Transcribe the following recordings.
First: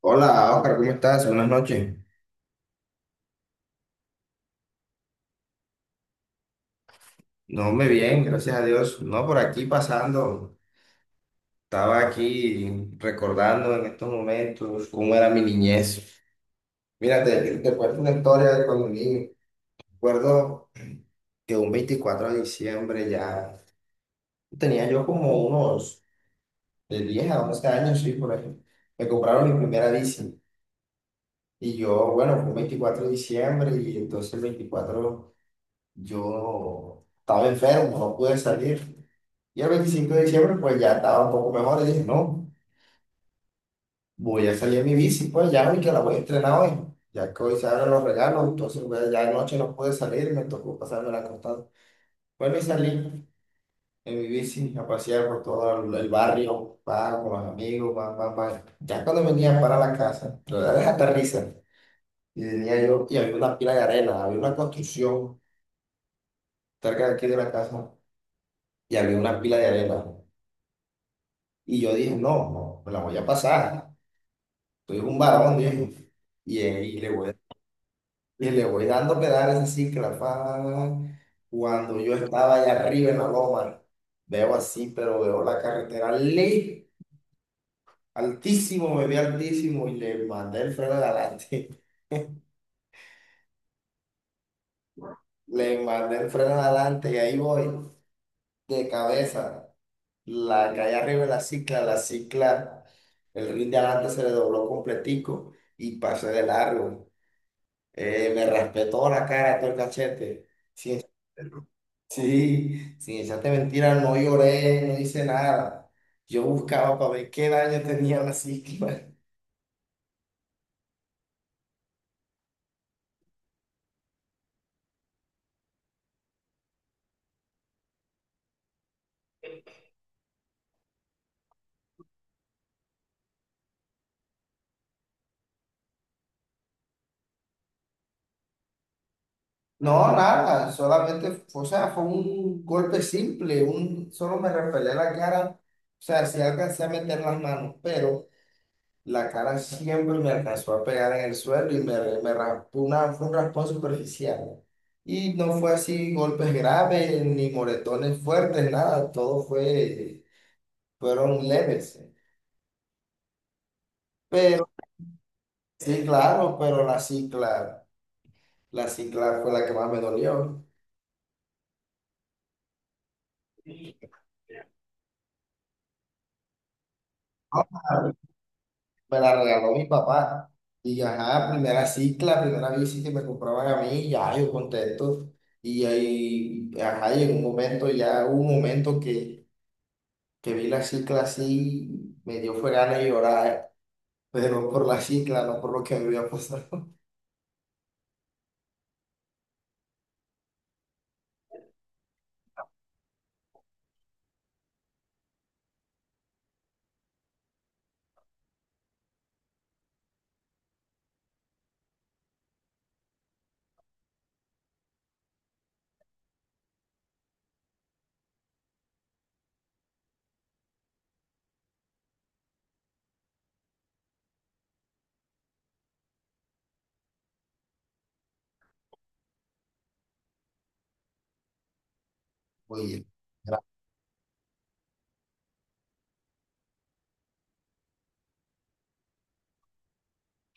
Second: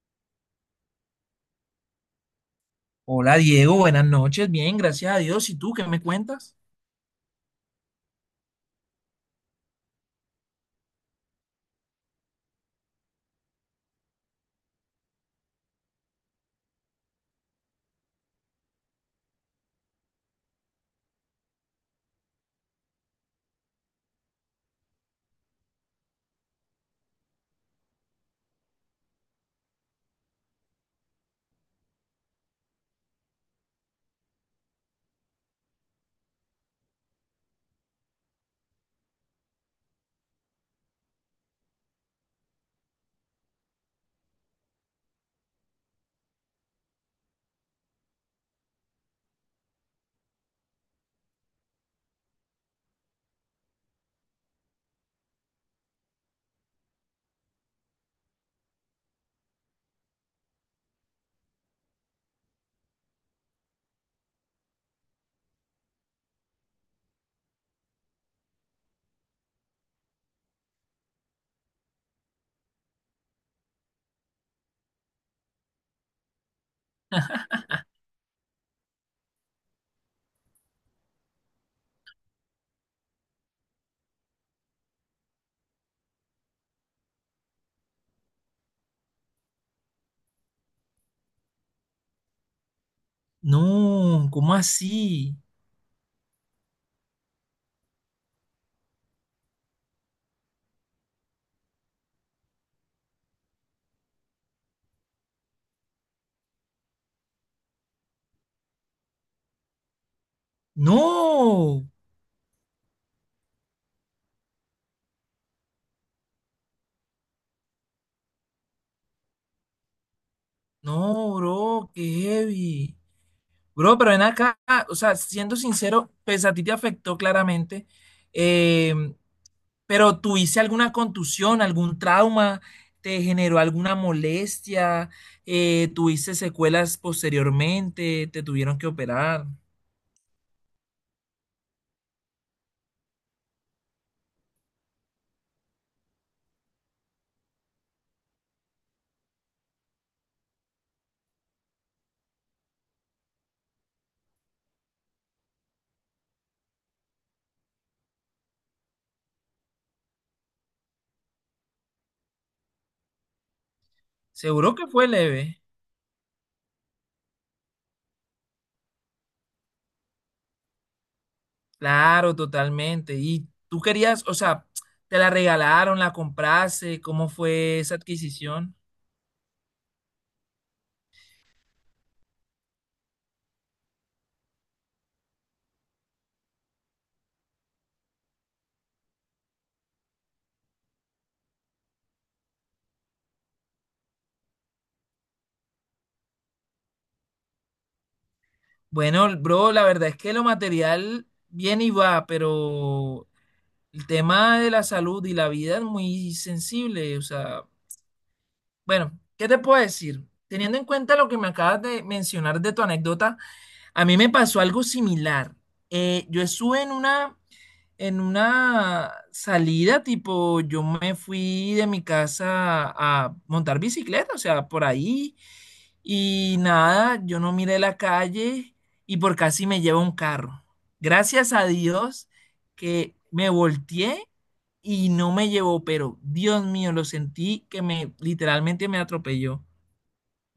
Hola, Oscar, ¿cómo estás? Buenas noches. Hola Diego, buenas noches. Bien, gracias a Dios. ¿Y tú qué me cuentas? No, me bien, gracias a Dios. No, por aquí pasando. Estaba aquí recordando en estos momentos cómo era mi niñez. Mira, te cuento una historia de cuando niño. Recuerdo que un 24 de diciembre ya tenía yo como unos de 10 a 11 años, sí, por ahí. Me compraron mi primera bici. Y yo, bueno, fue un 24 de diciembre y entonces el 24, yo estaba enfermo, no pude salir. Y el 25 de diciembre, pues ya estaba un poco mejor. Y dije, no, voy a salir en mi bici, pues ya, y que la voy a entrenar hoy. Ya que hoy se abren los regalos, entonces pues, ya anoche no pude salir y me tocó pasarme la acostado. Bueno, y salí en mi bici a pasear por todo el barrio, pa, con los amigos, pa, pa, pa. Ya cuando venía para la casa, la verdad es hasta risa. Y venía yo, y había una pila de arena, había una construcción cerca de aquí de la casa, y había una pila de arena. Y yo dije, no, no, me la voy a pasar. Soy un varón, dije. Y ahí le voy, y le voy dando pedales así, cuando yo estaba allá arriba en la loma, veo así, pero veo la carretera ley, altísimo, me vi altísimo y le mandé el freno de adelante. No, ¿cómo así? Le mandé el freno de adelante y ahí voy, de cabeza. La calle arriba de la cicla, el rin de adelante se le dobló completico y pasé de largo. Me raspé toda la cara, todo el cachete. Sin, No, sí, sin echarte mentira, no lloré, no hice nada. Yo buscaba para ver qué daño tenía la psiquis. no, bro, qué heavy. Bro, pero ven acá, o sea, siendo sincero, pues a ti te afectó claramente, eh, pero ¿tuviste alguna contusión, algún trauma? ¿Te generó alguna molestia? ¿Tuviste secuelas posteriormente? ¿Te tuvieron que operar? No, nada, solamente, o sea, fue un golpe simple, solo me repelé la cara, o sea, sí alcancé a meter las manos, pero la cara siempre me alcanzó a pegar en el suelo y me raspó fue un raspón superficial. Y no fue así golpes graves, ni moretones fuertes, nada, fueron leves. Pero Seguro que fue leve. sí, claro, pero la cicla fue la que más me dolió. Claro, totalmente. ¿Y tú querías, o sea, te la regalaron, la compraste? ¿Cómo fue esa Ajá, adquisición? me la regaló mi papá. Y ajá, primera cicla, primera bici que me compraban a mí, ya yo contento. Y ahí, ajá, y en un momento, ya hubo un momento que vi la cicla así, me dio fue ganas de llorar, pero por la cicla, no por lo que me había pasado. Bueno, bro, la verdad es que lo material viene y va, pero el tema de la salud y la vida es muy sensible. O sea, bueno, ¿qué te puedo decir? Teniendo en cuenta lo que me acabas de mencionar de tu anécdota, a mí me pasó algo similar. Yo estuve en una salida, tipo, yo me fui de mi casa a montar bicicleta, o sea, por ahí, y nada, yo no miré la calle y por casi me lleva un carro. Gracias a Dios Oye, que me era- volteé y no me llevó, pero Dios mío, lo sentí que me literalmente me atropelló.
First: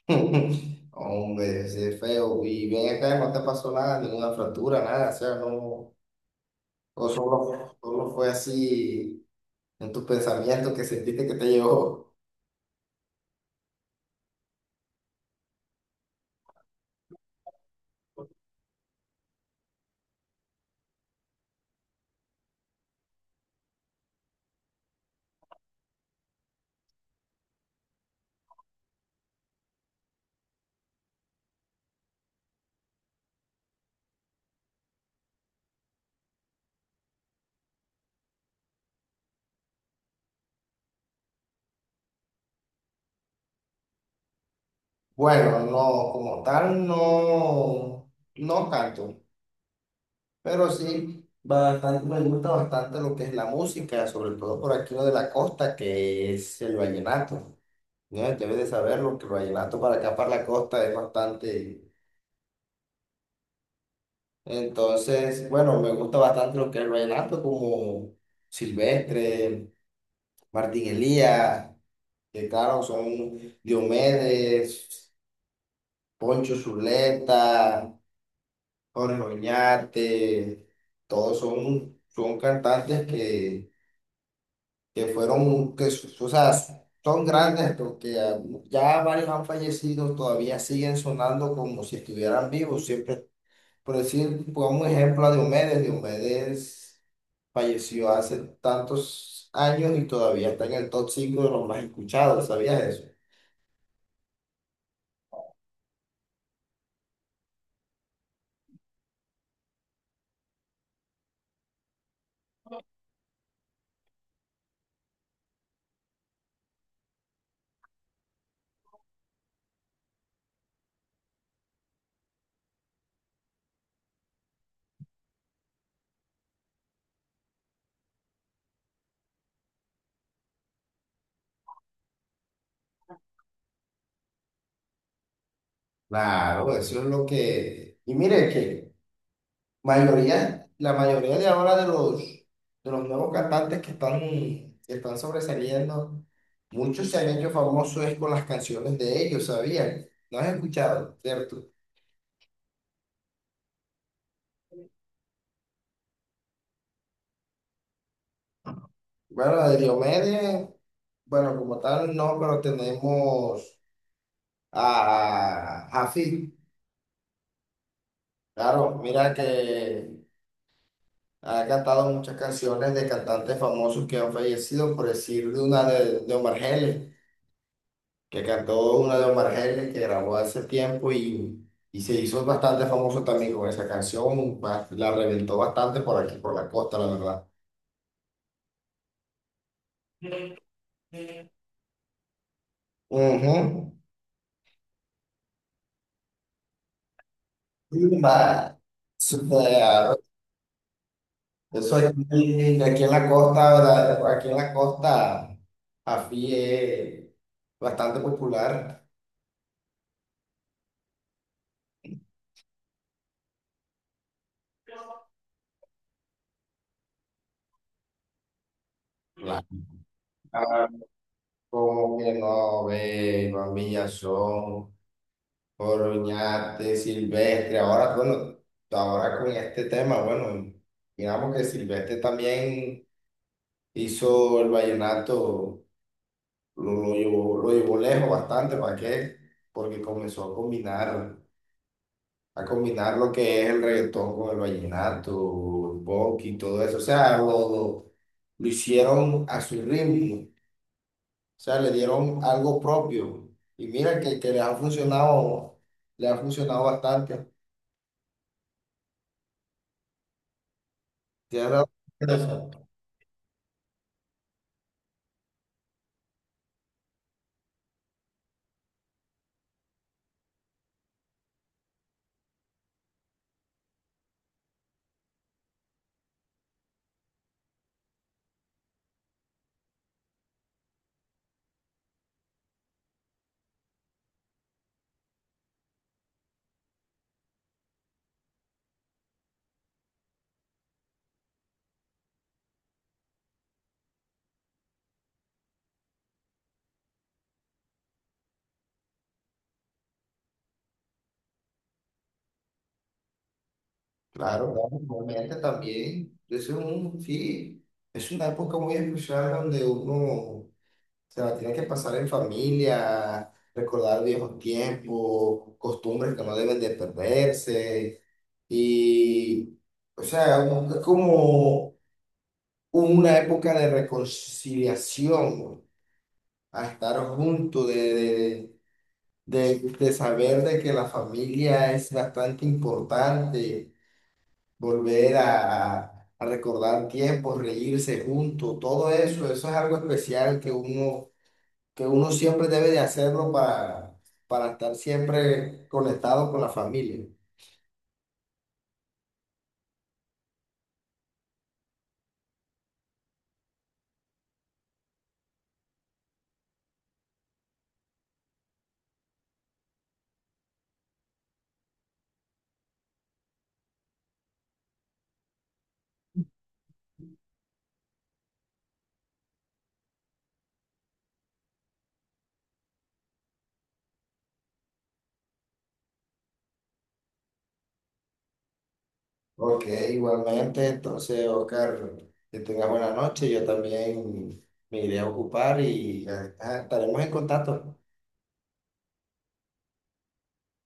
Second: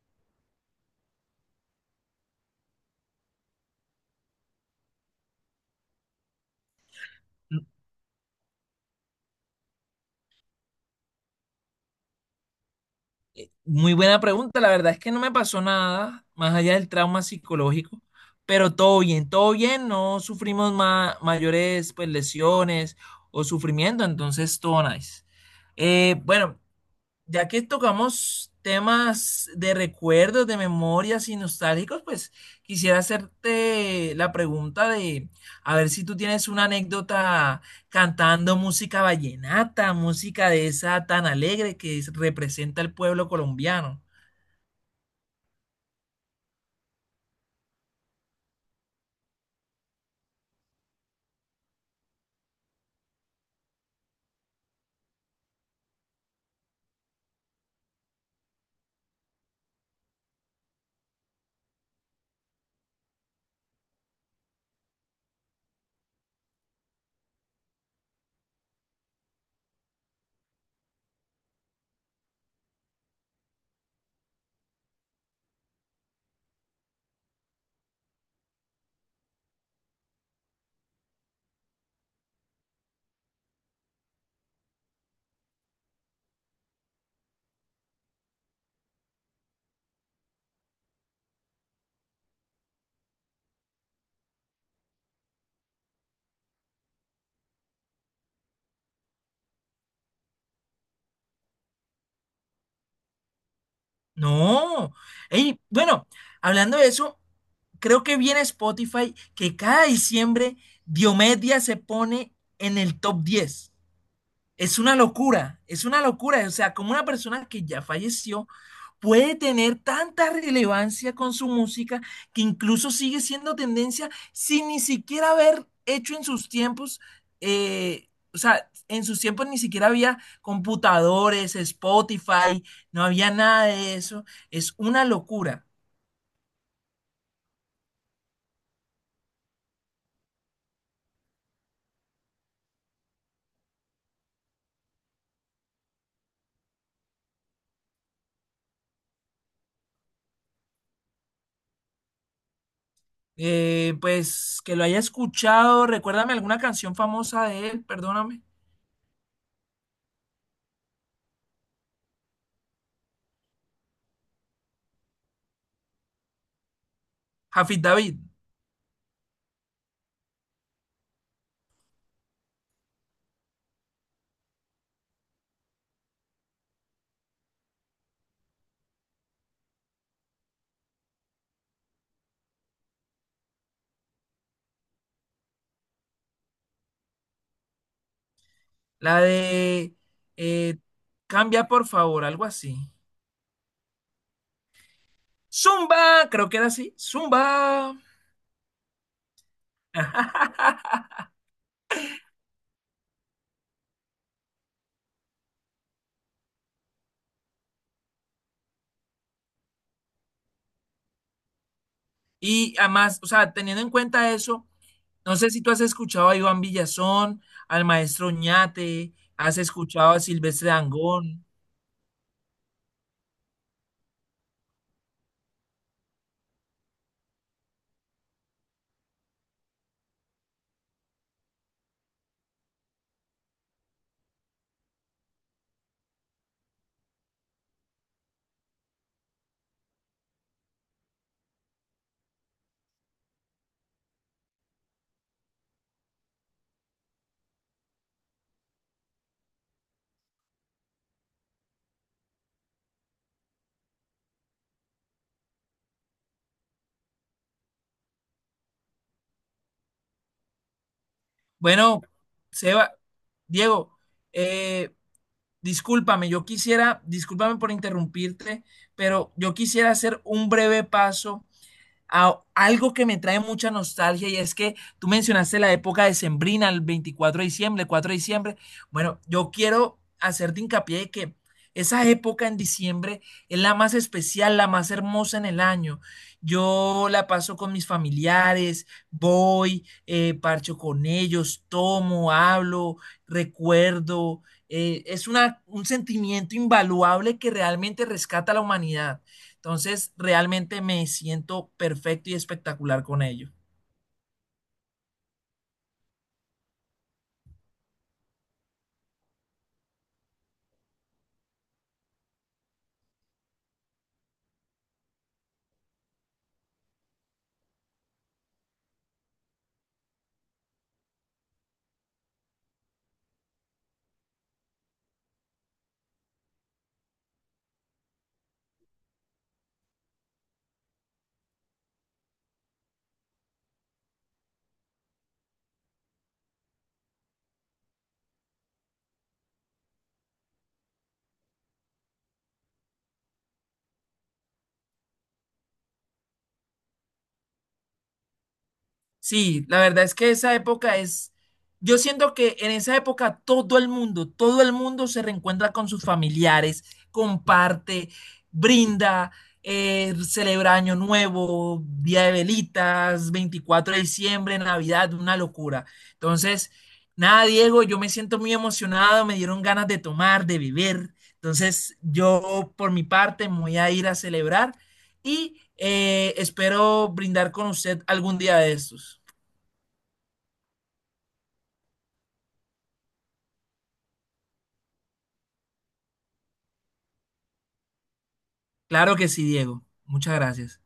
hombre, ese es feo. Y bien acá no te pasó nada, ninguna fractura, nada, o sea, no, o solo fue así en tus pensamientos que sentiste que te llegó. Muy buena pregunta, la verdad es que no me pasó nada más allá del trauma psicológico, pero todo bien, no sufrimos mayores pues, lesiones o sufrimiento, entonces todo nice. Bueno, ya que tocamos temas de recuerdos, de memorias y nostálgicos, pues quisiera hacerte la pregunta de a ver si tú tienes una anécdota cantando música vallenata, música de esa tan alegre que representa el pueblo colombiano. Bueno, no, como tal, no, no tanto, pero sí. Bastante, me gusta bastante lo que es la música, sobre todo por aquí lo de la costa, que es el vallenato. Ya, debe de saberlo, que el vallenato para acá, para la costa, es bastante. Entonces, bueno, me gusta bastante lo que es el vallenato, como Silvestre, Martín Elías, que claro, son Diomedes, Poncho Zuleta, Jorge Oñate, todos son cantantes que fueron, o sea, son grandes porque ya varios han fallecido, todavía siguen sonando como si estuvieran vivos, siempre. Por decir, pongamos un ejemplo a Diomedes. Diomedes falleció hace tantos años y todavía está en el top 5 de los más escuchados, ¿sabías eso? No. Ey, bueno, hablando de eso, creo que viene Spotify que cada diciembre Diomedia se pone en el top 10. Es una locura, es una locura. O sea, como una persona que ya falleció puede tener tanta relevancia con su música que incluso sigue siendo tendencia sin ni siquiera haber hecho en sus tiempos, o sea, en sus tiempos ni siquiera había computadores, Spotify, no había nada de eso. Es una locura. Claro, eso es lo que... Y mire que la mayoría de ahora de de los nuevos cantantes que están, sobresaliendo, muchos se han hecho famosos es con las canciones de ellos, ¿sabías? ¿No has escuchado, cierto? Pues que lo haya escuchado, recuérdame alguna canción famosa de él, perdóname. Bueno, la de Diomedes, bueno, como tal no, pero tenemos... a Jafi. Jafid David. Claro, mira que ha cantado muchas canciones de cantantes famosos que han fallecido, por decir de una de Omar Geles, que cantó una de Omar Geles que grabó hace tiempo y se hizo bastante famoso también con esa canción, la reventó bastante por aquí, por la costa, la verdad. La de eh, Cambia por favor, algo así. Ujú. Zumba, creo que era así. Zumba. Zumba. Zumba. Yo soy aquí, aquí en la costa, ¿verdad? Aquí en la costa, AFI es bastante popular. Y además, o sea, teniendo en cuenta eso, no sé si tú has escuchado a Iván Villazón, al maestro Oñate, has escuchado a Silvestre La- Dangond. Como que no ve, Juan Villazón, Oroñate, Silvestre. Ahora, bueno, ahora con este tema, bueno, digamos que Silvestre también hizo el vallenato, lo lo llevó lejos bastante, ¿para qué? Porque comenzó a combinar lo que es el reggaetón con el vallenato, el bonk y todo eso. O sea, lo hicieron a su ritmo. O sea, le dieron algo propio. Y mira que les ha funcionado, le ha funcionado bastante. Tienes razón Bueno, en eso. Seba, Diego, eh, discúlpame, yo quisiera, discúlpame por interrumpirte, pero yo quisiera hacer un breve paso a algo que me trae mucha nostalgia y es que tú mencionaste la época decembrina, el 24 de diciembre, el 4 de diciembre. Bueno, yo quiero hacerte hincapié de que esa época en diciembre es la más especial, la más hermosa en el año. Yo la paso con mis familiares, voy, parcho con ellos, tomo, hablo, recuerdo. Es una, un sentimiento invaluable que realmente rescata a la humanidad. Entonces, realmente me siento perfecto y espectacular con ello. Claro, claro, realmente también. Sí, es una época muy especial donde uno se la tiene que pasar en familia, recordar viejos tiempos, costumbres que no deben de perderse. Y, o sea, es como una época de reconciliación, a estar juntos, de saber de que la familia es bastante importante, volver a recordar tiempos, reírse juntos, todo eso, eso es algo especial que uno, siempre debe de hacerlo para estar siempre conectado con la familia. Sí, la verdad es que esa época es, yo siento que en esa época todo el mundo se reencuentra con sus familiares, comparte, brinda, celebra Año Nuevo, Día de Velitas, 24 de diciembre, Navidad, una locura. Entonces, nada, Diego, yo me siento muy emocionado, me dieron ganas de tomar, de beber. Entonces, yo por mi parte me voy a ir a celebrar. Y espero brindar con usted algún día de estos. Ok, igualmente, entonces, Oscar, que tengas buena noche. Yo también me iré a ocupar y estaremos en contacto. Claro que sí, Diego. Muchas gracias.